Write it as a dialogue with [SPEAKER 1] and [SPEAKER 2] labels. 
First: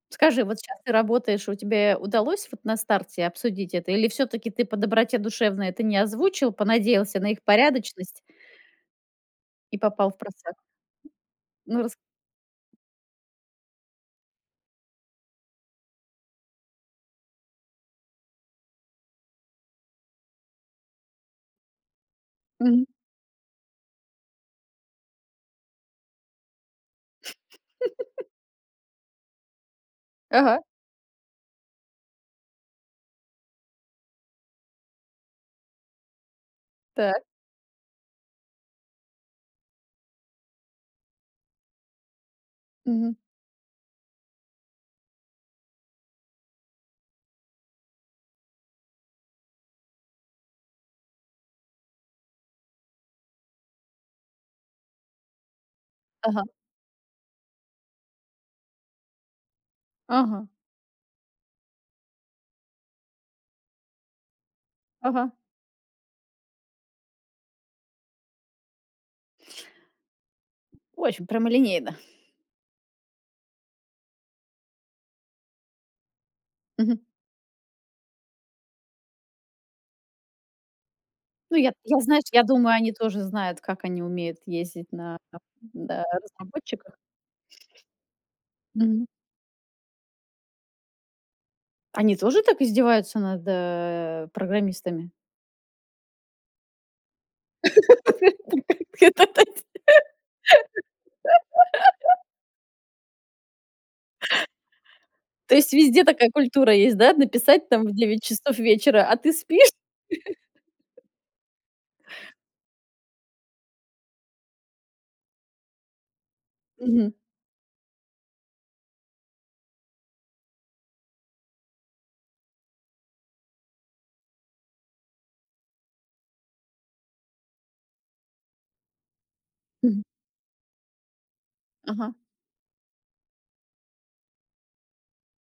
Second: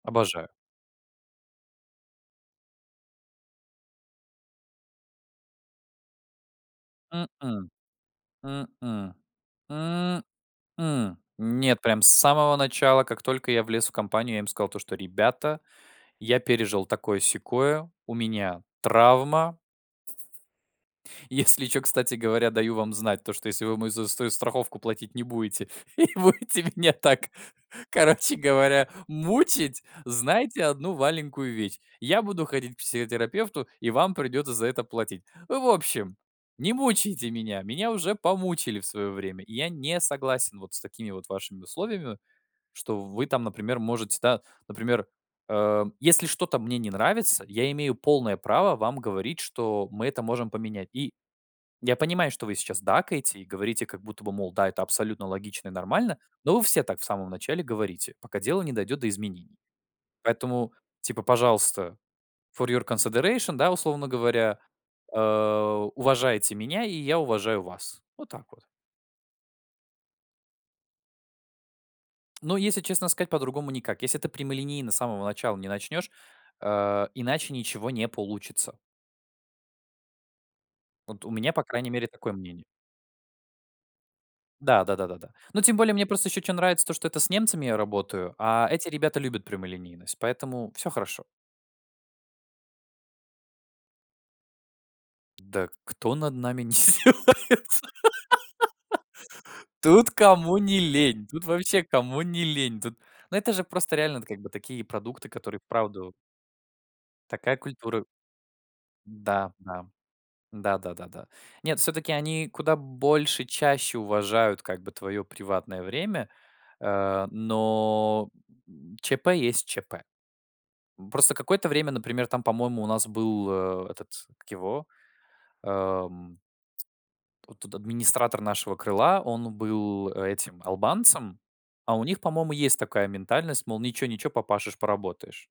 [SPEAKER 1] Скажи,
[SPEAKER 2] Обожаю.
[SPEAKER 1] вот щас ты работаешь, и у тебе удалось вот на старте обсудить это? Или всё-таки ты по доброте душевной это не озвучил, понадеялся на их
[SPEAKER 2] М-м.
[SPEAKER 1] порядочность
[SPEAKER 2] М-м.
[SPEAKER 1] и попал
[SPEAKER 2] М-м.
[SPEAKER 1] впросак?
[SPEAKER 2] Нет,
[SPEAKER 1] Ну, рас
[SPEAKER 2] прям с самого начала. Как только я влез в компанию, я им сказал то, что: "Ребята, я пережил такое-сякое, у меня травма". "Если чё, кстати говоря, даю
[SPEAKER 1] Мгм.
[SPEAKER 2] вам знать, то что если вы мою заю ст страховку платить не будете, и будете меня так, короче говоря, мучить,
[SPEAKER 1] Ага.
[SPEAKER 2] знайте 1 маленькую вещь: я буду ходить к психотерапевту, и вам придётся за это платить. В общем, не
[SPEAKER 1] Так.
[SPEAKER 2] мучайте меня. Меня уже помучили в своё время. И я не согласен вот с такими вот вашими условиями, что в
[SPEAKER 1] Мгм.
[SPEAKER 2] вы там, например, можете, да, например, эм, если что-то мне не нравится, я имею полное право вам говорить, что мы это можем поменять. И я понимаю, что вы сейчас дакаете и говорите как будто бы, мол, да, это абсолютно логично и нормально.
[SPEAKER 1] Ага.
[SPEAKER 2] Но вы все так в самом начале говорите, пока дело не дойдет до изменений.
[SPEAKER 1] Ага.
[SPEAKER 2] Поэтому, типа, пожалуйста, for your consideration, да, условно говоря, э,
[SPEAKER 1] Ага.
[SPEAKER 2] уважайте меня, и я уважаю вас". Вот так вот.
[SPEAKER 1] Очень прямолинейно.
[SPEAKER 2] Ну, если честно сказать, по-другому никак. Если ты прямолинейно с самого начала не начнёшь,
[SPEAKER 1] Мгм.
[SPEAKER 2] э, иначе ничего не получится. Вот у меня,
[SPEAKER 1] Ну,
[SPEAKER 2] по
[SPEAKER 1] я т
[SPEAKER 2] крайней
[SPEAKER 1] я,
[SPEAKER 2] мере,
[SPEAKER 1] знаешь,
[SPEAKER 2] такое
[SPEAKER 1] я
[SPEAKER 2] мнение.
[SPEAKER 1] думаю, они тоже знают, как они умеют
[SPEAKER 2] Да
[SPEAKER 1] ездить
[SPEAKER 2] да да да
[SPEAKER 1] на
[SPEAKER 2] да. Ну, тем более
[SPEAKER 1] да, на
[SPEAKER 2] мне просто ещё чё нравится- то,
[SPEAKER 1] разработчиках.
[SPEAKER 2] что это с немцами я работаю, а эти
[SPEAKER 1] Мгм.
[SPEAKER 2] ребята любят прямолинейность, поэтому всё хорошо.
[SPEAKER 1] Они тоже так издеваются над, э, программистами?
[SPEAKER 2] Да кто над нами не издевается? Тут кому не лень. Тут вообще кому
[SPEAKER 1] [unintelligible]
[SPEAKER 2] не лень. Тут, ну, это же просто реально, это как бы такие продукты,
[SPEAKER 1] То
[SPEAKER 2] которые
[SPEAKER 1] есть везде
[SPEAKER 2] вправду
[SPEAKER 1] такая культура есть, да,
[SPEAKER 2] Такая
[SPEAKER 1] написать там в
[SPEAKER 2] культура.
[SPEAKER 1] 9 часов вечера: "А ты
[SPEAKER 2] Да
[SPEAKER 1] спишь?"
[SPEAKER 2] да да да да да. Нет, всё-таки они куда больше, чаще уважают, как бы, твоё приватное время.
[SPEAKER 1] Мгм.
[SPEAKER 2] Э, но ЧП есть ЧП. Просто какое-то время, например, там, по-моему, у нас был, э, этот, как его, эм Вот тут администратор нашего крыла, он
[SPEAKER 1] Мгм.
[SPEAKER 2] был, а, этим албанцем. А у
[SPEAKER 1] Ага.
[SPEAKER 2] них, по-моему, есть такая ментальность, мол, ничего-ничего, попашешь, поработаешь.